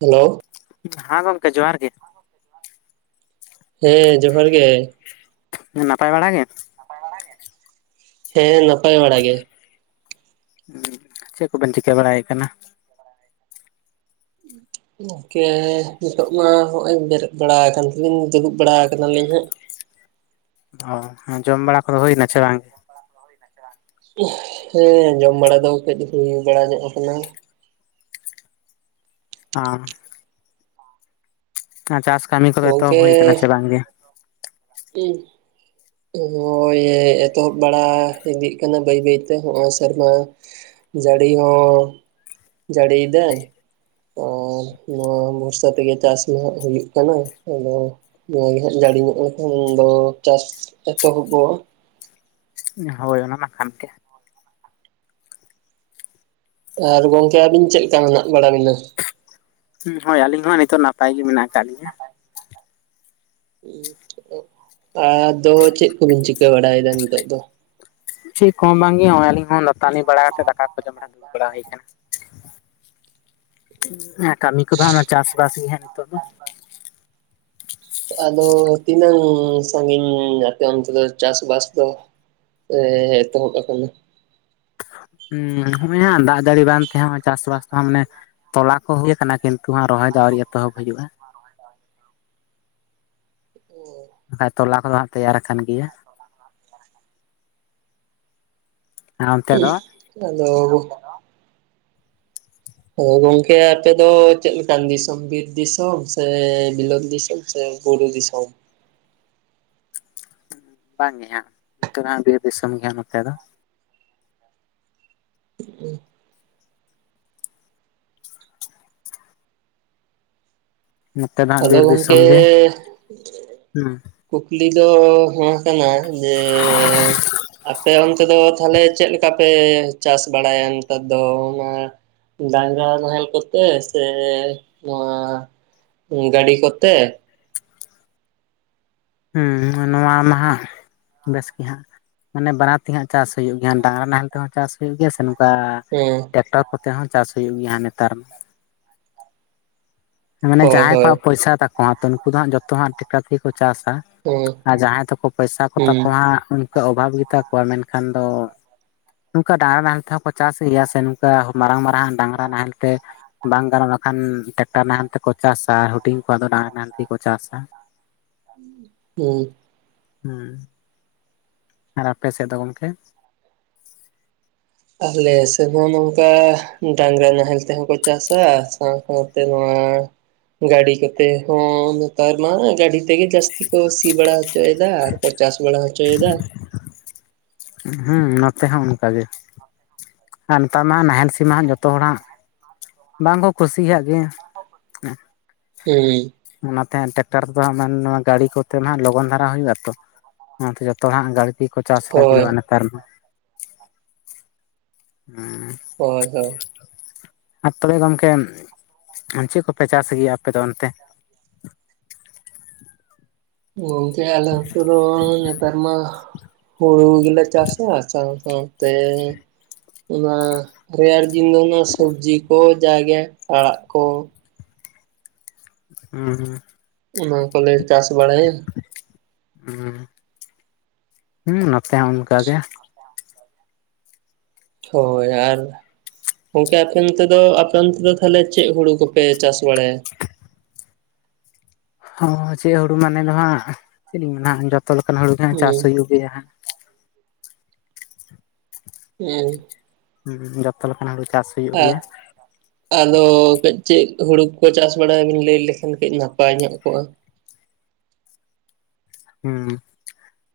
Hello. ᱦᱟᱸ ᱜᱚᱝᱠᱮ ᱡᱚᱦᱟᱨ ᱜᱮ᱾ ᱦᱮᱸ ᱡᱚᱦᱟᱨ ᱜᱮ᱾ ᱱᱟᱯᱟᱭ ᱵᱟᱲᱟ ᱜᱮ? ᱦᱮᱸ ᱱᱟᱯᱟᱭ ᱵᱟᱲᱟ ᱜᱮ᱾ ᱪᱮᱫ ᱠᱚᱵᱮᱱ ᱪᱤᱠᱟᱹ ᱵᱟᱲᱟᱭᱮᱫ ᱠᱟᱱᱟ? ᱜᱚᱝᱠᱮ ᱱᱤᱛᱚᱜ ᱢᱟ ᱦᱚᱜᱼᱚᱭ ᱵᱮᱨᱮᱫ ᱵᱟᱲᱟ ᱟᱠᱟᱞᱤᱧ ᱫᱩᱲᱩᱵ ᱵᱟᱲᱟ ᱠᱟᱱᱟᱞᱤᱧ ᱦᱟᱸᱜᱼᱼ ᱚ ᱡᱚᱢ ᱵᱟᱲᱟ ᱠᱚᱫᱚ ᱦᱩᱭᱱᱟ ᱥᱮ ᱵᱟᱝ? ᱦᱮᱸ ᱡᱚᱢ ᱵᱟᱲᱟ ᱫᱚ ᱠᱟᱹᱡ ᱦᱩᱭ ᱵᱟᱲᱟ ᱧᱚᱜ ᱟᱠᱟᱱᱟ? ᱟᱻ ᱟᱨ ᱪᱟᱥ ᱠᱟᱹᱢᱤ ᱠᱚᱫᱚ ᱮᱛᱚᱦᱚᱵ ᱜᱚᱝᱠᱮ ᱦᱩᱭ ᱠᱟᱱᱟ ᱥᱮ ᱵᱟᱝᱜᱮ? [inaudible] ᱱᱚᱜᱼᱚᱭ ᱮᱛᱚᱦᱚᱵ ᱵᱟᱲᱟ ᱤᱫᱤᱜ ᱠᱟᱱᱟ ᱵᱟᱹᱭ ᱵᱟᱹᱭᱛᱮ ᱱᱚᱜᱼᱚᱭ ᱥᱮᱨᱢᱟᱼᱼ ᱡᱟᱹᱲᱤ ᱦᱚᱸ ᱡᱟᱹᱲᱤᱭ ᱫᱟᱭ᱾ ᱚ ᱱᱚᱣᱟ ᱵᱷᱚᱨᱥᱟ ᱛᱮᱜᱮ ᱪᱟᱥ ᱢᱟ ᱦᱩᱭᱩᱜ ᱠᱟᱱᱟ ᱟᱫᱚᱼᱼ ᱱᱚᱮ ᱦᱟᱸᱜ ᱡᱟᱹᱲᱤ ᱧᱚᱜ ᱞᱮᱱᱠᱷᱟᱱ ᱫᱚ ᱪᱟᱥ ᱮᱛᱚᱦᱚᱵᱚᱜᱼᱟ᱾ ᱦᱳᱭ ᱚᱱᱟ ᱢᱟ ᱠᱟᱱᱛᱮ᱾ ᱟᱨ ᱜᱚᱝᱠᱮ ᱟᱵᱤᱱ ᱪᱮᱫ ᱞᱮᱠᱟ ᱢᱮᱱᱟᱜ ᱵᱟᱲᱟ ᱵᱤᱱᱟ? ᱦᱩᱸ ᱦᱳᱭ ᱟᱹᱞᱤᱧ ᱦᱚᱸ ᱱᱤᱛᱚᱜ ᱱᱟᱯᱟᱭ ᱜᱮ ᱢᱮᱱᱟᱜ ᱟᱠᱟᱫ ᱞᱤᱧᱟ᱾ ᱟᱫᱚ ᱪᱮᱫ ᱠᱚ ᱵᱤᱱ ᱪᱤᱠᱟᱹ ᱵᱟᱲᱟᱭᱮᱫᱟ ᱱᱤᱛᱚᱜ ᱫᱚ? ᱪᱮᱫ ᱠᱚ ᱵᱟᱝ ᱜᱮ ᱱᱚᱜᱼᱚᱭ ᱟᱹᱞᱤᱧ ᱦᱚᱸ ᱞᱟᱛᱟᱱᱤ ᱵᱟᱲᱟ ᱠᱟᱛᱮ ᱫᱟᱠᱟ ᱠᱚ ᱡᱚᱢ ᱵᱟᱲᱟ ᱠᱮᱫᱟᱞᱤᱧ᱾ ᱠᱟᱹᱢᱤ ᱠᱚᱫᱚ ᱦᱟᱸᱜ ᱪᱟᱥᱵᱟᱥ ᱜᱮ ᱦᱟᱜᱼᱼ [unintelligible] ᱟᱫᱚ ᱛᱤᱱᱟᱹᱝ ᱥᱟᱺᱜᱤᱧ ᱟᱯᱮ ᱚᱱᱛᱮ ᱫᱚ ᱪᱟᱥᱵᱟᱥ ᱫᱚ? ᱮᱻᱮ ᱮᱛᱚ ᱦᱚᱵ ᱟᱠᱟᱱᱟ᱾ ᱦᱩ ᱦᱚᱜᱼᱚᱭ ᱦᱟᱸᱜ ᱫᱟᱜ ᱡᱟᱹᱲᱤ ᱵᱟᱝ ᱛᱟᱦᱮᱸ ᱦᱟᱸᱜ ᱪᱟᱥᱵᱟᱥ ᱠᱚ ᱦᱚᱸ ᱢᱟᱱᱮᱼᱼ ᱛᱚᱞᱟ ᱠᱚ ᱦᱩᱭ ᱟᱠᱟᱱᱟ ᱠᱤᱱᱛᱩ ᱨᱚᱦᱚᱭ ᱫᱚ ᱟᱹᱣᱨᱤ ᱮᱛᱚᱦᱚᱵ ᱦᱩᱭᱩᱜᱼᱟ᱾ ᱦᱩᱸ᱾ ᱵᱟᱠᱷᱟᱡ ᱛᱚᱞᱟ ᱠᱚᱫᱚ ᱦᱟᱸᱜ ᱛᱮᱭᱟᱨ ᱟᱠᱟᱱ ᱜᱮᱭᱟ᱾ ᱚᱱᱛᱮ ᱫᱚ? ᱟᱫᱚᱼᱼ ᱚ ᱜᱚᱝᱠᱮ ᱟᱯᱮ ᱫᱚ ᱪᱮᱫ ᱞᱮᱠᱟᱱ ᱫᱤᱥᱚᱢ ᱵᱤᱨ ᱫᱤᱥᱚᱢ ᱥᱮ ᱵᱤᱞᱚᱛ ᱫᱤᱥᱚᱢ? ᱥᱮ ᱵᱩᱨᱩ ᱫᱤᱥᱚᱢ? ᱵᱟᱝᱜᱮ ᱦᱟᱸᱜ ᱱᱚᱛᱮ ᱫᱚ ᱦᱟᱸᱜ ᱵᱤᱨ ᱫᱤᱥᱚᱢ ᱜᱮ ᱦᱟᱸᱜ ᱱᱚᱛᱮ ᱫᱚᱼᱼ [inaudible] ᱱᱚᱛᱮ ᱫᱚ ᱦᱟᱸᱜ ᱟᱫᱚ ᱵᱤᱨ ᱜᱚᱝᱠᱮ ᱫᱤᱥᱚᱢ ᱜᱮ ᱦᱩᱸ᱾ ᱠᱩᱠᱞᱤ ᱫᱚ ᱱᱚᱣᱟ ᱠᱟᱱᱟ ᱡᱮ ᱟᱯᱮ ᱚᱱᱛᱮᱼᱼ ᱛᱮ ᱫᱚ ᱛᱟᱦᱞᱮ ᱪᱮᱫ ᱞᱮᱠᱟ ᱯᱮ ᱪᱟᱥ ᱵᱟᱲᱟᱭᱟ ᱱᱮᱛᱟᱨ ᱫᱚ ᱚᱱᱟᱼᱼ ᱰᱟᱝᱨᱟ ᱱᱟᱦᱮᱞ ᱠᱚᱛᱮ ᱥᱮ ᱱᱚᱣᱟᱼᱼ ᱜᱟᱹᱰᱤ ᱠᱚᱛᱮ? ᱦᱩᱸ ᱱᱚᱣᱟ ᱢᱟᱦᱟᱸᱜ ᱵᱮᱥ ᱜᱮ ᱦᱟᱸᱜ ᱢᱟᱱᱮ ᱵᱟᱱᱟᱨ ᱛᱮ ᱦᱟᱸᱜ ᱪᱟᱥ ᱦᱩᱭᱩᱜ ᱜᱮᱭᱟ ᱰᱟᱝᱨᱟ ᱱᱟᱦᱮᱞ ᱛᱮᱦᱚᱸ ᱪᱟᱥ ᱦᱩᱭᱩᱜ ᱜᱮᱭᱟ ᱥᱮ ᱦᱮᱸ ᱴᱨᱟᱠᱴᱚᱨ ᱠᱚᱛᱮ ᱦᱚᱸ ᱪᱟᱥ ᱦᱩᱭᱩᱜ ᱜᱮᱭᱟ ᱱᱮᱛᱟᱨ ᱢᱟᱱᱮ ᱦᱳᱭ ᱡᱟᱦᱟᱸᱭ ᱦᱳᱭ ᱠᱚᱣᱟᱜ ᱯᱚᱭᱥᱟ ᱛᱟᱠᱚ ᱦᱟᱸᱜ ᱛᱚ ᱩᱱᱠᱩ ᱫᱚ ᱦᱟᱸᱜ ᱡᱚᱛᱚ ᱦᱟᱸᱜ ᱴᱮᱠᱴᱟᱨ ᱛᱮᱜᱮ ᱠᱚ ᱪᱟᱥᱟ ᱦᱩᱸ ᱟᱨ ᱡᱟᱦᱟᱸᱭ ᱛᱟᱠᱚ ᱯᱚᱭᱥᱟ ᱠᱚᱛᱟ ᱦᱩᱸ ᱠᱚ ᱦᱟᱸᱜ ᱩᱱᱠᱩᱣᱟᱜ ᱚᱵᱷᱟᱵᱽ ᱜᱮᱛᱟ ᱠᱚᱣᱟ ᱢᱮᱱᱠᱷᱟᱱ ᱫᱚ ᱱᱚᱝᱠᱟ ᱰᱟᱝᱨᱟ ᱱᱟᱦᱮᱞ ᱛᱮᱦᱚᱸ ᱠᱚ ᱪᱟᱥ ᱜᱮᱭᱟ ᱥᱮ ᱱᱚᱝᱠᱟ ᱢᱟᱨᱟᱝ ᱢᱟᱨᱟᱝ ᱟᱜ ᱰᱟᱝᱨᱟ ᱱᱟᱦᱮᱞ ᱛᱮ ᱵᱟᱝ ᱜᱟᱱᱚᱜ ᱵᱟᱠᱷᱟᱱ ᱴᱮᱠᱴᱟᱨ ᱱᱟᱦᱮᱞ ᱛᱮᱠᱚ ᱪᱟᱥᱟ ᱦᱩᱰᱤᱧ ᱠᱚᱣᱟᱜ ᱫᱚ ᱰᱟᱝᱨᱟ ᱱᱟ ᱛᱮᱜᱮ ᱠᱚ ᱪᱟᱥᱟ ᱾ [unintelligible] ᱦᱩᱸ ᱦᱩᱸ ᱟᱨ ᱟᱯᱮ ᱥᱮᱫ ᱫᱚ ᱜᱚᱝᱠᱮ? ᱟᱞᱮ ᱥᱮᱫ ᱦᱚᱸ ᱱᱚᱝᱠᱟ ᱰᱟᱝᱨᱟ ᱱᱟᱦᱮᱞ ᱛᱮᱦᱚᱸ ᱠᱚ ᱪᱟᱥᱟ ᱥᱟᱶ ᱥᱟᱶᱛᱮ ᱱᱚᱣᱟ ᱜᱟᱹᱰᱤ ᱠᱚᱛᱮ ᱦᱚᱸ ᱱᱮᱛᱟᱨ ᱢᱟ ᱜᱟᱹᱰᱤ ᱛᱮᱜᱮ ᱡᱟᱹᱥᱛᱤ ᱛᱤ ᱠᱚ ᱥᱤ ᱵᱟᱲᱟ ᱦᱚᱪᱚᱭᱮᱫᱟ ᱟᱨ ᱠᱚ ᱪᱟᱥ ᱵᱟᱲᱟ ᱦᱚᱪᱚᱭᱮᱫᱟ ᱾ ᱦᱩᱸ ᱱᱚᱛᱮ ᱦᱚᱸ ᱚᱱᱠᱟ ᱜᱮ ᱾ ᱟᱨ ᱱᱮᱛᱟᱨ ᱢᱟᱦᱟᱸᱜ ᱱᱟᱦᱮᱞ ᱥᱤᱢᱟ ᱦᱟᱸᱜ ᱡᱚᱛᱚ ᱦᱚᱲ ᱦᱟᱸᱜ ᱵᱟᱝᱠᱚ ᱠᱩᱥᱤᱭᱟᱜ ᱜᱮᱭᱟ ᱾ ᱦᱩᱸ ᱚᱱᱟᱛᱮ ᱴᱨᱟᱠᱴᱟᱨ ᱫᱱᱽᱟᱥᱥᱚ ᱦᱟᱸᱜ ᱢᱟᱱ ᱜᱟᱹᱲᱤ ᱠᱚᱛᱮ ᱦᱟᱸᱜ ᱞᱚᱜᱚᱱ ᱫᱷᱟᱨᱟ ᱦᱩᱭᱩᱜ ᱟᱛᱚ ᱚᱱᱟᱛᱮ ᱡᱚᱛᱚ ᱦᱟᱸᱜ ᱜᱟᱹᱲᱠᱤ ᱠᱚᱶᱟ ᱥᱮᱜ ᱦᱳᱭ ᱞᱟᱹᱜᱤᱫᱚᱜ-ᱟ ᱱᱮᱛᱟᱨ ᱢᱟ ᱾ [unintelligible] ᱦᱳᱭ ᱦᱳᱭ ᱟᱨ ᱛᱚᱵᱮ ᱜᱚᱝᱠᱮ ᱪᱮᱫ ᱠᱚᱯᱮ ᱪᱟᱥ ᱜᱮᱭᱟ ᱟᱯᱮ ᱫᱚ ᱚᱱᱛᱮ? ᱚᱸ [unintelligible] ᱱᱮᱛᱟᱨ ᱢᱟ ᱦᱩᱲᱩ ᱜᱮᱞᱮ ᱪᱟᱥᱟ ᱥᱟᱣ ᱥᱟᱣ ᱛᱮ ᱛᱮ ᱚᱱᱟ ᱨᱮᱭᱟᱲ ᱫᱤᱱ ᱫᱚ ᱚᱱᱟ ᱥᱚᱵᱡᱤ ᱠᱚ ᱡᱟ ᱜᱮ ᱟᱲᱟᱜ ᱠᱚ ᱦᱩᱸ ᱦᱩᱸ ᱚᱱᱟ ᱠᱚᱞᱮ ᱪᱟᱥ ᱵᱟᱲᱟᱭᱟ ᱦᱩᱸ, ᱦᱩᱸ ᱱᱚᱛᱮ ᱦᱚᱸ ᱚᱱᱠᱟ ᱜᱮ ᱾ ᱦᱳᱭ ᱟᱨ ᱜᱚᱝᱠᱮ ᱟᱯᱮ ᱚᱱᱛᱮ ᱫᱚ ᱟᱯᱮ ᱚᱱᱛᱮ ᱫᱚ ᱛᱟᱦᱚᱞᱮ ᱪᱮᱫ ᱦᱩᱲᱩ ᱠᱚᱯᱮ ᱪᱟᱥ ᱵᱟᱲᱟᱭᱟ? [unintelligible] ᱦᱚᱸ ᱪᱮᱜ ᱦᱩᱲᱩ ᱢᱟᱱᱮ ᱱᱟᱸᱦᱟᱸᱜ ᱱᱟᱜ ᱡᱚᱛᱚ ᱞᱮᱠᱟᱱᱟᱜ ᱦᱩᱲᱩ ᱜᱮ ᱦᱟᱸᱜ ᱪᱟᱥ ᱦᱩᱸ ᱦᱩᱭᱩᱜ ᱜᱮᱭᱟ ᱦᱟᱸᱜ ᱾ ᱦᱩᱸ ᱦᱮᱸ ᱡᱚᱛᱚ ᱞᱮᱠᱟᱱᱟᱜ ᱦᱩᱲᱩ ᱪᱟᱥ ᱦᱩᱭᱩᱜ [unintelligible] ᱜᱮᱭᱟ ᱟᱫᱚ ᱠᱟᱹᱡ ᱪᱮᱜ ᱦᱩᱲᱩ ᱠᱚᱠᱚ ᱪᱟᱥ ᱵᱟᱲᱟᱭ ᱵᱤᱱ ᱞᱟᱹᱭ ᱞᱮᱠᱷᱟᱱ ᱠᱟᱹᱡ ᱱᱟᱯᱟᱭ ᱧᱚᱜ ᱠᱚᱜ-ᱟ ᱾ ᱦᱮᱸ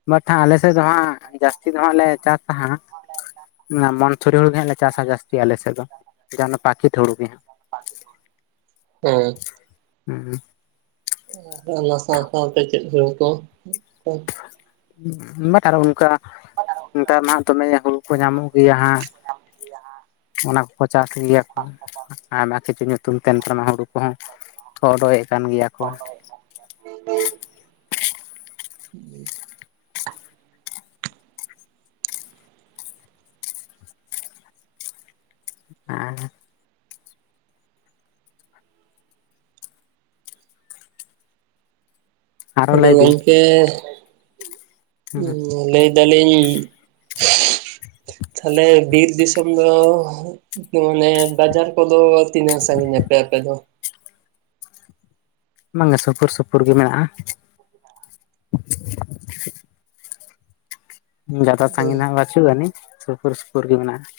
ᱵᱟᱴ ᱦᱟᱸᱜ ᱟᱞᱮ ᱥᱮᱜ ᱫᱚ ᱦᱟᱸᱜ ᱡᱟᱹᱥᱛᱤ ᱫᱚ ᱦᱟᱸᱜ ᱞᱮ ᱪᱟᱥᱟ ᱦᱟᱸᱜ ᱢᱚᱱᱪᱷᱚᱨᱤ ᱦᱩᱲᱩ ᱜᱮ ᱦᱟᱸᱜ ᱞᱮ ᱪᱟᱥ-ᱟ ᱡᱟᱹᱥᱛᱤ ᱟᱞᱮ ᱥᱮᱫ ᱫᱚ ᱡᱟᱦᱟᱸ ᱫᱚ ᱯᱟᱠᱤᱛ ᱦᱩᱲᱩ ᱜᱮ ᱾ [unintelligible] ᱚᱸ ᱦᱩᱸ ᱚᱱᱟ ᱥᱟᱶ ᱥᱟᱶᱛᱮ ᱪᱮᱫ ᱡᱚ ᱠᱚ? ᱵᱟᱴ ᱟᱨ ᱚᱱᱠᱟᱱᱟᱜ ᱱᱮᱛᱟᱨ ᱢᱟ ᱫᱚᱢᱮ ᱦᱩᱲᱩ ᱠᱚ ᱧᱟᱢᱚᱜ ᱡᱟᱦᱟᱸ ᱚᱱᱟ ᱠᱚ ᱠᱚ ᱪᱟᱥ ᱜᱮᱭᱟ ᱠᱚ ᱟᱨ ᱠᱤᱪᱷᱩ ᱧᱩᱛᱩᱢ ᱛᱟᱦᱮᱱ ᱛᱟᱢᱟ, ᱦᱩᱲᱩ ᱠᱚᱦᱚᱸ ᱠᱚ ᱦᱳᱰᱳ ᱭᱮᱜ ᱠᱟᱱ ᱜᱮᱭᱟ, ᱠᱚ ᱦᱳᱰᱳᱭᱮᱜ, [inaudible] ᱦᱮᱸ ᱦᱮᱸ, ᱟᱨᱚ ᱟᱫᱚ ᱞᱟᱹᱭ ᱵᱤᱱ ᱜᱚᱝᱠᱮ ᱩᱸ ᱞᱟᱹᱭ ᱮᱫᱟ ᱞᱤᱧ [inaudible] ᱛᱟᱦᱮᱞᱮ ᱵᱤᱨ ᱫᱤᱥᱚᱢ ᱫᱚᱻᱦ ᱤᱭᱟᱹ ᱢᱟᱱᱮ ᱵᱟᱡᱟᱨ ᱠᱚᱫᱚ ᱛᱤᱱᱟᱹᱜ ᱥᱟᱺᱜᱤᱧ ᱟᱯᱮ ᱟᱯᱮ ᱫᱚ? ᱵᱟᱝ ᱜᱮ ᱥᱩᱯᱩᱨ ᱥᱩᱯᱩᱨ ᱜᱮ ᱢᱮᱱᱟᱜ-ᱟ ᱾ ᱡᱟᱫᱟ ᱦᱩᱸ ᱥᱟᱺᱜᱤᱧ ᱫᱚ ᱱᱷᱟᱸᱜ ᱵᱟᱹᱪᱩᱜ ᱟᱹᱱᱤᱡ ᱥᱩᱯᱩᱨ ᱥᱩᱯᱩᱨ ᱜᱮ ᱢᱮᱱᱟᱜ-ᱟ ᱾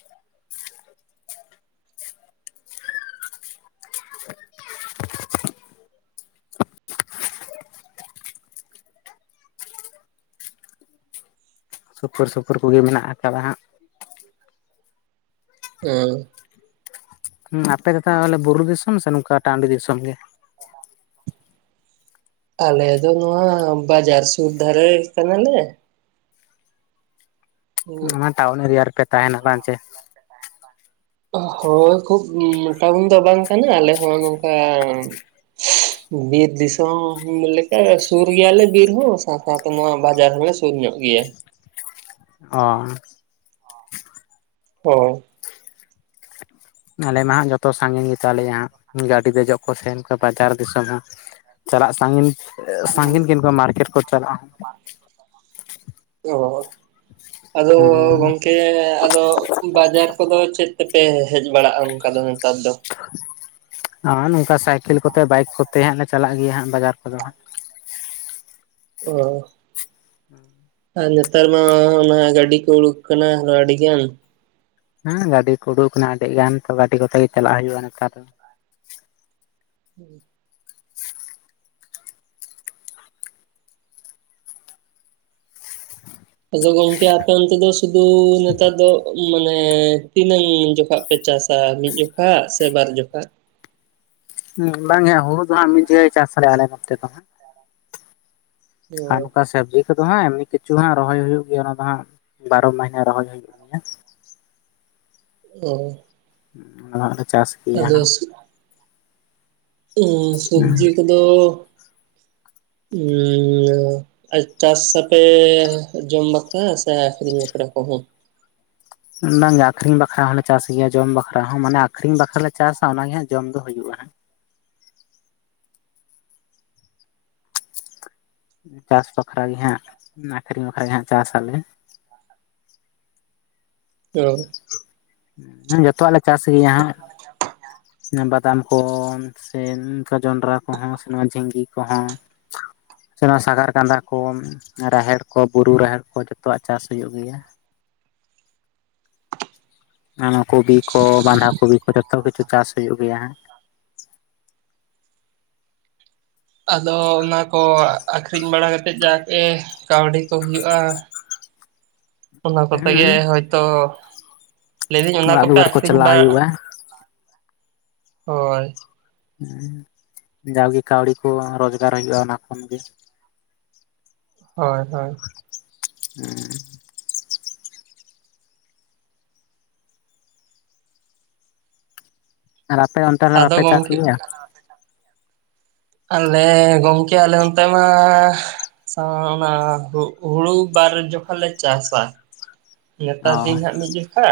ᱥᱩᱯᱩᱨ ᱥᱩᱯᱩᱨ ᱠᱚᱜᱮ ᱢᱮᱱᱟᱜ ᱟᱠᱟᱫᱟ ᱦᱟᱸᱜ᱾ ᱚᱸ ᱦᱩᱸ ᱟᱯᱮ ᱫᱚ ᱛᱟᱦᱚᱞᱮ ᱵᱩᱨᱩ ᱫᱤᱥᱚᱢ ᱥᱮ ᱱᱚᱝᱠᱟ ᱴᱟᱺᱰᱤ ᱫᱤᱥᱚᱢ ᱜᱮ? ᱟᱞᱮ ᱫᱚ ᱱᱚᱣᱟ ᱵᱟᱡᱟᱨ ᱥᱩᱨ ᱫᱷᱟᱨᱮ ᱠᱟᱱᱟᱞᱮ᱾ ᱚᱱᱟ ᱴᱟᱣᱩᱱ ᱮᱨᱤᱭᱟ ᱨᱮᱯᱮ ᱛᱟᱦᱮᱸᱱᱟ ᱵᱟᱝ ᱪᱮ? ᱦᱳᱭ ᱠᱷᱩᱵ ᱩᱸ ᱴᱟᱹᱣᱩᱱ ᱫᱚ ᱵᱟᱝ ᱠᱟᱱᱟ ᱟᱞᱮ ᱦᱚᱸ ᱱᱚᱝᱠᱟ [inaudible] ᱵᱤᱨ ᱫᱤᱥᱚᱢ ᱞᱮᱠᱟᱼᱟ ᱥᱩᱨ ᱜᱮᱭᱟ ᱞᱮ ᱵᱤᱨ ᱦᱚᱸ ᱥᱟᱶ ᱥᱟᱶᱛᱮ ᱛᱮᱢᱟ ᱵᱟᱡᱟᱨ ᱦᱚᱸᱞᱮ ᱥᱩᱨ ᱧᱚᱜ ᱜᱮᱭᱟ᱾ ᱚ ᱦᱚ᱾ ᱦᱳᱭ, ᱟᱞᱮ ᱢᱟ ᱦᱟᱸᱜ ᱡᱚᱛᱚ ᱥᱟᱺᱜᱤᱧ ᱜᱮ ᱛᱟᱞᱮᱭᱟ ᱦᱟᱸᱜ, ᱜᱟᱹᱰᱤ ᱫᱮᱡᱚᱜ ᱠᱚ ᱥᱮᱸ ᱵᱟᱡᱟᱨ ᱫᱤᱥᱚᱢ ᱦᱚᱸ ᱪᱟᱞᱟᱜ ᱥᱟᱺᱜᱤᱱ ᱮᱸ ᱥᱟᱺᱜᱤᱱ ᱠᱤᱱᱠᱩ ᱢᱟᱨᱠᱮᱴ ᱠᱚ ᱪᱟᱞᱟᱜ ᱦᱚᱸ ᱚᱦᱚ, ᱟᱫᱚ ᱦᱩᱸ ᱜᱚᱝᱠᱮ ᱟᱫᱚ ᱵᱟᱡᱟᱨ ᱠᱚᱫᱚ ᱪᱮᱫ ᱛᱮᱯᱮ ᱦᱮᱡ ᱵᱟᱲᱟᱜ-ᱟ ᱚᱸᱠᱟ ᱫᱚ ᱱᱮᱛᱟᱨ ᱫᱚ? ᱟᱸ ᱱᱚᱝᱠᱟ ᱥᱟᱭᱠᱮᱞ ᱠᱚᱛᱮ ᱵᱟᱭᱤᱠ ᱠᱚᱛᱮ ᱦᱟᱸᱜ ᱞᱮ ᱪᱟᱞᱟᱜ ᱜᱮᱭᱟ ᱦᱟᱸᱜ ᱵᱟᱡᱟᱨ ᱠᱚᱫᱚ ᱦᱟᱸᱜ᱾ ᱚᱦᱚ᱾ ᱦᱩᱸ, ᱟᱨ ᱱᱮᱛᱟᱨ ᱢᱟ ᱚᱱᱟ ᱜᱟᱹᱰᱤ ᱠᱚ ᱩᱰᱩᱠ ᱟᱠᱟᱱᱟ ᱟᱫᱚ ᱟᱹᱰᱤ ᱜᱟᱱ, ᱦᱮᱸ ᱜᱟᱹᱰᱤ ᱠᱚ ᱩᱰᱩᱠ ᱟᱠᱟᱱᱟ ᱟᱹᱰᱤ ᱜᱟᱱ ᱛᱚ ᱜᱟᱹᱰᱤ ᱠᱚᱛᱮ ᱜᱮ ᱪᱟᱞᱟᱜ ᱦᱩᱭᱩᱜ-ᱟ ᱱᱮᱛᱟᱨ ᱫᱚ᱾ ᱦᱩᱸ, [inaudible] ᱟᱫᱚ ᱜᱚᱝᱠᱮ ᱟᱯᱮ ᱚᱱᱛᱮ ᱫᱚ ᱥᱩᱫᱩ ᱱᱮᱛᱟᱨ ᱫᱚᱜ ᱢᱟᱱᱮ ᱛᱤᱱᱟᱹᱝ ᱡᱚᱠᱟᱜ ᱯᱮ ᱪᱟᱥᱼᱟ, ᱢᱤᱫ ᱡᱚᱠᱷᱟᱜ ᱥᱮ ᱵᱟᱨ ᱡᱚᱠᱷᱟᱜ? ᱦᱮᱸ ᱵᱟᱝ ᱜᱮ ᱦᱟᱸᱜ ᱦᱩᱲᱩ ᱫᱚ ᱦᱟᱸᱜ ᱢᱤᱫ ᱡᱮᱠᱷᱟ ᱜᱮ ᱪᱟᱥ ᱟᱞᱮ, ᱟᱞᱮ ᱱᱚᱱᱛᱮ ᱫᱚ ᱦᱟᱸᱜ᱾ ᱚ ᱟᱨ ᱱᱚᱠᱟ ᱥᱟᱵᱽᱡᱤ ᱠᱚᱫᱚ ᱦᱟᱸᱜ ᱮᱢᱱᱤ ᱠᱤᱪᱷᱩ ᱦᱟᱸᱜ ᱨᱚᱦᱚᱭ ᱦᱩᱭᱩᱜ ᱜᱮᱭᱟ ᱚᱱᱟ ᱫᱚ ᱦᱟᱸᱜ ᱵᱟᱨᱚ ᱢᱟᱹᱦᱤᱱᱟᱹ ᱨᱚᱦᱚᱭ ᱦᱩᱭᱩᱜ ᱜᱮᱭᱟ᱾ ᱚ, ᱦᱩᱸ ᱚᱱᱟ ᱫᱚ ᱦᱟᱸᱜ ᱚᱱᱟ ᱪᱟᱥ ᱜᱮᱭᱟ ᱟᱫᱚ ᱦᱟᱸᱜ ᱥ- ᱩᱸ ᱦᱩᱸ ᱥᱚᱵᱽᱡᱤ ᱠᱚᱫᱚ, ᱩᱸᱻᱟᱹ ᱟᱪ ᱪᱟᱥ ᱟᱛᱮ ᱡᱚᱢ ᱵᱟᱠᱷᱨᱟ ᱥᱮ ᱟᱹᱠᱷᱨᱤᱧ ᱵᱟᱠᱷᱨᱟ ᱠᱚᱦᱚᱸ? ᱵᱟᱝ ᱜᱮ ᱟᱹᱠᱷᱨᱤᱧ ᱵᱟᱠᱷᱨᱟ ᱦᱚᱸᱞᱮ ᱪᱟᱥ ᱜᱮᱭᱟ ᱡᱚᱢ ᱵᱟᱠᱷᱨᱟ ᱦᱚᱸ ᱢᱟᱱᱮ ᱟᱹᱠᱷᱨᱤᱧ ᱵᱟᱠᱷᱨᱟ ᱞᱮ ᱪᱟᱥᱼᱟ ᱚᱱᱟᱜᱮ ᱦᱟᱸᱜ ᱡᱚᱢ ᱫᱚ ᱦᱩᱭᱩᱜ-ᱟ ᱦᱟᱸᱜ᱾ ᱩᱸ ᱪᱟᱥ ᱵᱟᱠᱷᱨᱟ ᱜᱮ ᱦᱟᱸᱜ ᱚᱱᱟ ᱟᱹᱠᱷᱨᱤᱧ ᱵᱟᱠᱷᱨᱟ ᱜᱮ ᱦᱟᱸᱜ ᱪᱟᱥ ᱟᱞᱮ, ᱚ, ᱦᱩᱸ ᱡᱚᱛᱚᱣᱟᱜ ᱞᱮ ᱪᱟᱥ ᱜᱮᱭᱟ ᱦᱟᱸᱜ, ᱚᱱᱟ ᱵᱟᱫᱟᱢ ᱠᱚᱻᱢ᱾ ᱥᱮᱱ ᱚᱱᱠᱟ ᱡᱚᱱᱰᱨᱟ ᱠᱚᱦᱚᱸ ᱥᱮ ᱱᱚᱣᱟ ᱡᱷᱤᱸᱜᱤ ᱠᱚᱦᱚᱸ ᱥᱟᱜᱟᱲ ᱠᱟᱸᱫᱲᱟ ᱠᱩ ᱨᱟᱦᱮᱲ ᱠᱚ ᱵᱩᱨᱩ ᱨᱟᱦᱮᱲ ᱠᱚ ᱡᱚᱛᱚᱣᱟᱜ ᱪᱟᱥ ᱦᱩᱭᱩᱜ ᱜᱮᱭᱟ ᱚᱱᱟ ᱠᱚᱵᱤ ᱠᱚ ᱵᱟᱸᱫᱷᱟ ᱠᱚᱵᱤ ᱠᱚ ᱡᱚᱛᱚ ᱠᱤᱪᱷᱩ ᱪᱟᱥ ᱦᱩᱭᱩᱜ ᱜᱮᱭᱟ ᱦᱟᱸᱜ᱾ ᱟᱫᱚ ᱚᱱᱟ ᱠᱚ ᱟᱹᱠᱷᱨᱤᱧ ᱵᱟᱲᱟ ᱠᱟᱛᱮᱫ ᱡᱟᱜᱮ ᱠᱟᱹᱣᱰᱤ ᱠᱚ ᱦᱩᱭᱩᱜ-ᱟ᱾ ᱚᱱᱟ ᱠᱚᱛᱮ ᱜᱮ ᱦᱩᱸ ᱦᱳᱭᱛᱚ ᱞᱟᱹᱭ ᱫᱟᱹᱧ ᱚᱱᱟ ᱚᱲᱟᱜ ᱠᱚᱯᱮ ᱫᱩᱣᱟᱹᱨ ᱠᱚ ᱟᱹᱠᱷᱨᱤᱧ ᱵᱟ ᱪᱟᱞᱟᱣ ᱦᱩᱭᱩᱜᱼᱟ ᱦᱳᱭ ᱦᱮᱸ ᱡᱟᱣᱟᱜᱮ ᱠᱟᱹᱣᱰᱤ ᱠᱚ ᱨᱚᱡᱽᱜᱟᱨ ᱦᱩᱭᱩᱜ-ᱟ᱾ ᱚᱱᱟ ᱠᱷᱚᱱᱜᱮ [inaudible] ᱦᱳᱭ ᱦᱳᱭ᱾ [unintelligible] ᱟᱨ ᱟᱯᱮ ᱚᱱᱛᱮ ᱞᱮ ᱟᱫᱚ ᱵᱟᱯᱮ ᱪᱟᱥ ᱜᱚᱢᱠᱮ ᱜᱮᱭᱟ [inaudible] ᱟᱞᱮ ᱜᱚᱢᱠᱮ ᱟᱞᱮ ᱚᱱᱛᱮ ᱢᱟ ᱚᱱᱟ ᱦᱩᱲᱩ ᱵᱟᱨ ᱡᱚᱠᱷᱚᱱ ᱞᱮ ᱪᱟᱥᱟ᱾ ᱚ ᱱᱮᱛᱟᱨ ᱫᱤᱱ ᱦᱟᱸᱜ ᱢᱤᱫ ᱡᱚᱠᱷᱟ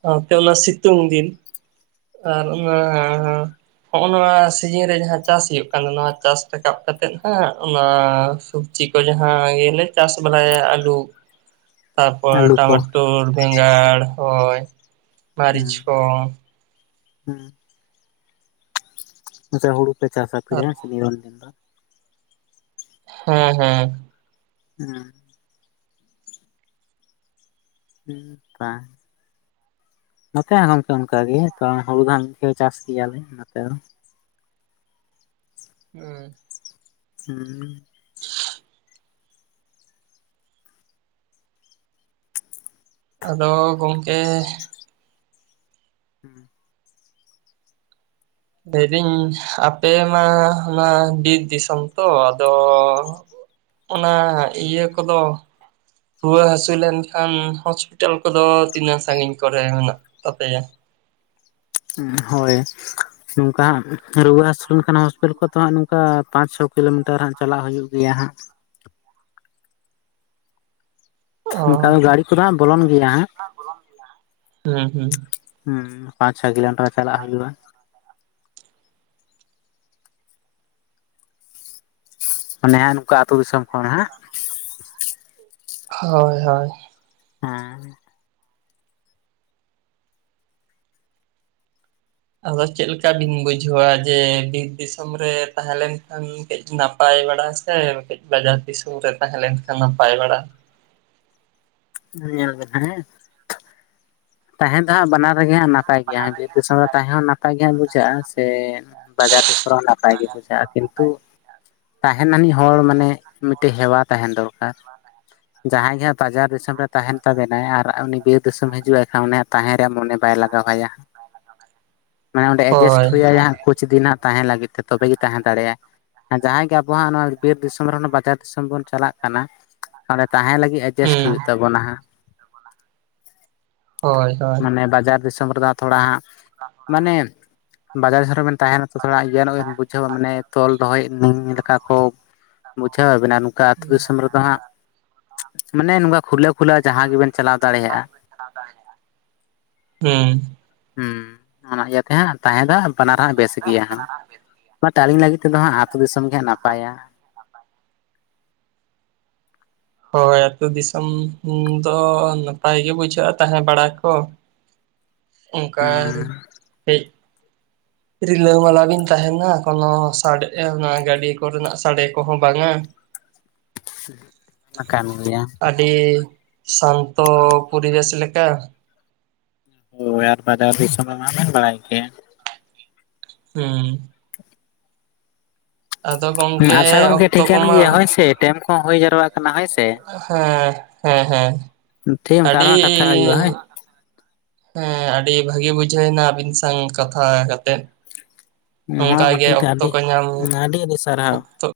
ᱥᱟᱶᱛᱮ ᱚᱱᱛᱮ ᱚᱱᱟ ᱥᱤᱛᱩᱝ ᱫᱤᱱ ᱟᱨ ᱚᱱᱟᱻᱻ ᱦᱚᱜᱚᱭ ᱱᱚᱣᱟ ᱥᱤᱡᱤᱱ ᱨᱮ ᱡᱟᱦᱟᱸ ᱪᱟᱥ ᱦᱩᱭᱩᱜ ᱠᱟᱱ᱾ ᱱᱚᱣᱟ ᱪᱟᱥ ᱨᱟᱠᱟᱵ ᱠᱟᱛᱮᱜ ᱦᱟᱜ ᱚᱱᱟ ᱥᱚᱵᱡᱤ ᱠᱚ ᱡᱟᱦᱟᱸ ᱞᱮ ᱪᱟᱥ ᱵᱟᱞᱟ ᱟᱞᱩ ᱟᱹᱞᱩ ᱠᱚ ᱴᱟᱢᱟᱴᱳ ᱵᱮᱸᱜᱟᱲ ᱦᱳᱭ ᱢᱟᱹᱨᱤᱪ ᱦᱩᱸ ᱠᱚ ᱦᱩᱸ ᱦᱩᱲᱩ ᱯᱮ ᱪᱟᱥ ᱟᱯᱮ ᱟᱨ ᱥᱮ ᱱᱤᱨᱚᱱ ᱫᱤᱱ ᱫᱚ᱾ ᱦᱩᱸ ᱦᱩᱸ ᱦᱩᱸ [unintelligible] ᱱᱚᱛᱮ ᱜᱚᱢᱠᱮ ᱚᱱᱠᱟᱜᱮ ᱛᱚ ᱦᱩᱲᱩ ᱫᱚ ᱦᱟᱜᱹ ᱪᱟᱥ ᱜᱮᱭᱟᱞᱮ ᱱᱚᱛᱮ ᱫᱚ᱾ ᱦᱩᱸ ᱦᱩᱸ ᱟᱫᱚ ᱜᱚᱝᱠᱮ᱾ ᱦᱩᱸ᱾ ᱞᱟᱹᱭᱫᱟᱹᱧ ᱟᱯᱮ ᱢᱟ ᱚᱱᱟ ᱵᱤᱨ ᱫᱤᱥᱚᱢ ᱛᱚ ᱟᱫᱚ ᱚᱱᱟ ᱤᱭᱟᱹ ᱠᱚᱫᱚ ᱨᱩᱣᱟᱹ ᱦᱟᱹᱥᱩ ᱞᱮᱱ ᱠᱷᱟᱱ ᱦᱚᱥᱯᱤᱴᱟᱞ ᱠᱚᱫᱚ ᱛᱤᱱᱟᱹᱜ ᱥᱟᱺᱜᱤᱧ ᱠᱚᱨᱮ ᱢᱮᱱᱟᱜ ᱛᱟᱯᱮᱭᱟ? ᱩᱸ ᱦᱳᱭ ᱱᱚᱝᱠᱟ ᱦᱟᱸᱜ ᱨᱩᱣᱟᱹ ᱦᱟᱹᱥᱩ ᱞᱮᱱᱠᱷᱟᱱ ᱦᱚᱥᱯᱤᱴᱟᱞ ᱠᱚᱛᱚ ᱦᱟᱸᱜ ᱱᱚᱝᱠᱟ ᱯᱟᱸᱪ ᱪᱷᱚ ᱠᱤᱞᱳᱢᱤᱴᱟᱨ ᱦᱟᱸᱜ ᱪᱟᱞᱟᱜ ᱦᱩᱭᱩᱜ ᱜᱮᱭᱟ ᱦᱟᱸᱜ ᱱᱠᱟ ᱚ ᱫᱚ ᱜᱟᱹᱰᱤ ᱠᱚᱫᱚ ᱦᱟᱸᱜ ᱵᱚᱞᱚᱱ ᱜᱮᱭᱟ ᱦᱟᱸᱜ᱾ ᱦᱩᱸ ᱦᱩᱸ ᱦᱩᱸ ᱯᱟᱸᱪ ᱪᱷᱚ [unintelligible] ᱪᱟᱞᱟᱜ ᱦᱩᱭᱩᱜᱼᱟ ᱚᱱᱮ ᱦᱚᱱᱸ ᱱᱚᱝᱠᱟ ᱟᱛᱩ ᱫᱤᱥᱚᱢ ᱠᱷᱚᱱ ᱦᱟᱸᱜ᱾ ᱦᱳᱭ ᱦᱳᱭ᱾ ᱦᱮᱸ ᱟᱫᱚ ᱪᱮᱫᱠᱟ ᱵᱤᱱ ᱵᱩᱡᱷᱟᱹᱣᱟ? ᱡᱮ ᱵᱤᱨ ᱫᱤᱥᱚᱢ ᱨᱮ ᱛᱟᱦᱮᱸ ᱞᱮᱱᱠᱷᱟᱱ ᱠᱟᱹᱡ ᱱᱟᱯᱟᱭ ᱵᱟᱲᱟ ᱥᱮ ᱠᱟᱹᱡ ᱵᱟᱡᱟᱨ ᱫᱤᱥᱚᱢ ᱨᱮ ᱛᱟᱦᱮᱸ ᱞᱮᱱ ᱠᱷᱟᱱ ᱱᱟᱯᱟᱭ ᱵᱟᱲᱟ᱾ [unintelligible] ᱛᱟᱦᱮᱸ ᱫᱚ ᱦᱟᱸᱜ ᱵᱟᱱᱟᱨᱜᱮ ᱦᱟᱸᱜ ᱱᱟᱯᱟᱭ ᱜᱮᱭᱟ᱾ ᱵᱤᱨ ᱫᱤᱥᱚᱢ ᱨᱮ ᱛᱟᱦᱮᱸ ᱦᱚᱸ ᱱᱟᱯᱟᱭ ᱜᱮ ᱦᱟᱸᱜ ᱵᱩᱡᱷᱟᱹᱜᱼᱟ ᱥᱮ ᱵᱟᱡᱟᱨ ᱫᱤᱥᱚᱢ ᱨᱮᱦᱚᱸ ᱱᱟᱯᱟᱭ ᱜᱮ ᱵᱩᱡᱷᱟᱹᱜᱼᱟ ᱠᱤᱱᱛᱩ ᱛᱟᱦᱮᱱ ᱟᱹᱱᱤᱡ ᱦᱚᱲ ᱢᱟᱱᱮ ᱢᱤᱫᱴᱮᱡ ᱦᱮᱣᱟ ᱛᱟᱦᱮᱱ ᱫᱚᱨᱠᱟᱨ ᱡᱟᱦᱟᱸᱭ ᱡᱟ ᱵᱟᱡᱟᱨ ᱫᱤᱥᱚᱢ ᱨᱮ ᱛᱟᱦᱮᱱ ᱛᱟᱵᱮᱱᱟᱭ ᱟᱨ ᱩᱱᱤ ᱵᱤᱨ ᱫᱤᱥᱚᱢ ᱦᱤᱡᱩᱜ ᱟᱭ᱾ ᱠᱷᱟᱱ ᱩᱱᱤᱭ ᱛᱟᱦᱮᱱ ᱨᱮᱭᱟᱜ ᱢᱚᱱᱮ ᱵᱟᱭ ᱞᱟᱜᱟᱣᱟ ᱢᱟᱱᱮ ᱚᱸᱰᱮ ᱮᱰᱡᱟᱥᱴ ᱦᱳᱭ ᱦᱩᱭ ᱟᱭᱟ ᱠᱩᱪ ᱫᱤᱱ ᱛᱟᱦᱮᱸ ᱞᱟᱹᱜᱤᱫ᱾ ᱛᱚᱵᱮ ᱜᱮ ᱛᱟᱦᱮᱸ ᱫᱟᱲᱮᱭᱟᱜᱼᱟ᱾ ᱡᱟᱦᱟᱸᱭ ᱜᱮ ᱟᱵᱚᱣᱟᱜ ᱱᱚᱣᱟ ᱵᱤᱨ ᱫᱤᱥᱚᱢ ᱨᱮᱦᱚᱸ ᱵᱟᱡᱟᱨ ᱫᱤᱥᱚᱢ ᱵᱚᱱ ᱪᱟᱞᱟᱜ ᱠᱟᱱᱟ ᱚᱸᱰᱮ ᱛᱟᱦᱮᱸ ᱞᱟᱹᱜᱤᱫ᱾ ᱮᱰᱡᱟᱥᱴ ᱦᱩᱸ ᱦᱩᱭᱩᱜ ᱛᱟᱵᱚᱱᱟ ᱦᱟᱸᱜ᱾ ᱦᱳᱭ ᱦᱳᱭ ᱢᱟᱱᱮ ᱵᱟᱡᱟᱨ ᱫᱤᱥᱚᱢ ᱨᱮᱫᱚ ᱛᱷᱚᱲᱟ ᱦᱟᱸᱜ ᱢᱟᱱᱮ ᱵᱟᱡᱟᱨ ᱫᱤᱥᱚᱢ ᱨᱮᱵᱮᱱ ᱛᱟᱦᱮ᱾ ᱛᱷᱚᱲᱟ ᱟᱱᱚᱜ ᱵᱮ ᱵᱩᱡᱷᱟᱹᱣᱟ ᱢᱟᱱᱮ ᱛᱚᱞ ᱫᱚᱦᱚᱭ ᱞᱮᱠᱟ ᱠᱚ ᱵᱩᱡᱷᱟᱹᱣᱟ ᱵᱤᱱ᱾ ᱱᱚᱝᱠᱟ ᱟᱹᱛᱳ ᱫᱤᱥᱚᱢ ᱨᱮᱫᱚ ᱦᱟᱸᱜ ᱢᱟᱱᱮ ᱱᱚᱝᱠᱟ ᱠᱷᱩᱞᱟᱹᱣ ᱠᱷᱩᱞᱟᱹᱣ ᱡᱟᱦᱟᱸ ᱜᱮᱵᱮᱱ ᱪᱟᱞᱟᱣ ᱫᱟᱲᱮᱭᱟᱜᱼᱟ᱾ ᱦᱩᱸ ᱦᱮᱸ ᱚᱱᱟ ᱤᱭᱟᱹᱛᱮ ᱦᱟᱸᱜ ᱛᱟᱦᱮᱸ ᱫᱚ ᱟᱯᱱᱟᱨ ᱦᱟᱸᱜ ᱵᱮᱥ ᱜᱮᱭᱟ ᱦᱟᱸᱜ᱾ ᱵᱟᱴ ᱟᱹᱞᱤᱧ ᱞᱟᱹᱜᱤᱫ ᱛᱮᱫᱚ ᱦᱟᱸᱜ ᱟᱹᱛᱩ ᱫᱤᱥᱚᱢ ᱜᱮ ᱦᱟᱸᱜ ᱱᱟᱯᱟᱭᱟ᱾ ᱦᱳᱭ ᱟᱛᱩ ᱫᱤᱥᱚᱢ ᱫᱚ ᱱᱟᱯᱟᱭ ᱜᱮ ᱵᱩᱡᱷᱟᱹᱜᱼᱟ ᱛᱟᱦᱮᱸ ᱵᱟᱲᱟ ᱠᱚ᱾ ᱚᱱᱠᱟ ᱦᱩᱸ ᱦᱮᱡ ᱨᱤᱞᱟᱹᱢᱟᱞᱟ ᱵᱤᱱ ᱛᱟᱦᱮᱱᱟ ᱠᱳᱱᱚ ᱥᱟᱰᱮ ᱚᱱᱟ ᱜᱟᱹᱰᱤ ᱠᱚᱨᱮᱱᱟᱜ ᱥᱟᱰᱮ ᱠᱚᱦᱚᱸ ᱵᱟᱝᱼᱟ᱾ [unintelligible] ᱠᱟᱱ ᱜᱮᱭᱟ ᱟᱹᱰᱤ ᱥᱟᱱᱛᱚ ᱯᱚᱨᱤᱵᱮᱥ ᱞᱮᱠᱷᱟ᱾ ᱦᱳᱭ ᱟᱨ ᱵᱟᱡᱟᱨ ᱫᱤᱥᱚᱢ ᱦᱟᱜ ᱵᱟᱲᱟᱭ ᱜᱮᱭᱟ᱾ ᱦᱩᱸ ᱟᱫᱚ ᱜᱚᱝᱠᱮ ᱟᱪᱪᱷᱟ ᱜᱚᱝᱠᱮ ᱚᱠᱛᱚ ᱴᱷᱤᱠᱟᱹᱱ ᱠᱚᱢᱟ ᱜᱮᱭᱟ ᱦᱳᱭ ᱥᱮ ᱴᱟᱭᱤᱢ ᱠᱚᱦᱚᱸ ᱦᱩᱭ ᱡᱟᱣᱨᱟᱜ ᱠᱟᱱᱟ ᱦᱳᱭ ᱥᱮ᱾ ᱦᱮᱸ ᱦᱮᱸ ᱦᱮᱸ ᱴᱷᱤᱠ ᱚᱱᱠᱟ ᱟᱹᱰᱤ᱾ ᱟᱨᱦᱚᱸ ᱠᱟᱛᱷᱟ ᱦᱩᱭᱩᱜᱼᱟ ᱦᱳᱭ ᱦᱮᱸ ᱟᱹᱰᱤ ᱵᱷᱟᱜᱤ ᱵᱩᱡᱷᱟᱹᱣᱱᱟ ᱟᱹᱵᱤᱱ ᱥᱟᱶ ᱠᱟᱛᱷᱟ ᱠᱟᱛᱮᱜ᱾ ᱦᱚᱸ ᱱᱚᱝᱠᱟᱜᱮ ᱴᱷᱤᱠ ᱜᱮᱭᱟ, ᱚᱠᱛᱚ ᱟᱹᱰᱤ ᱠᱚ ᱧᱟᱢ ᱟᱹᱰᱤ ᱟᱹᱰᱤ ᱥᱟᱨᱦᱟᱣ ᱚᱛᱚᱼᱼ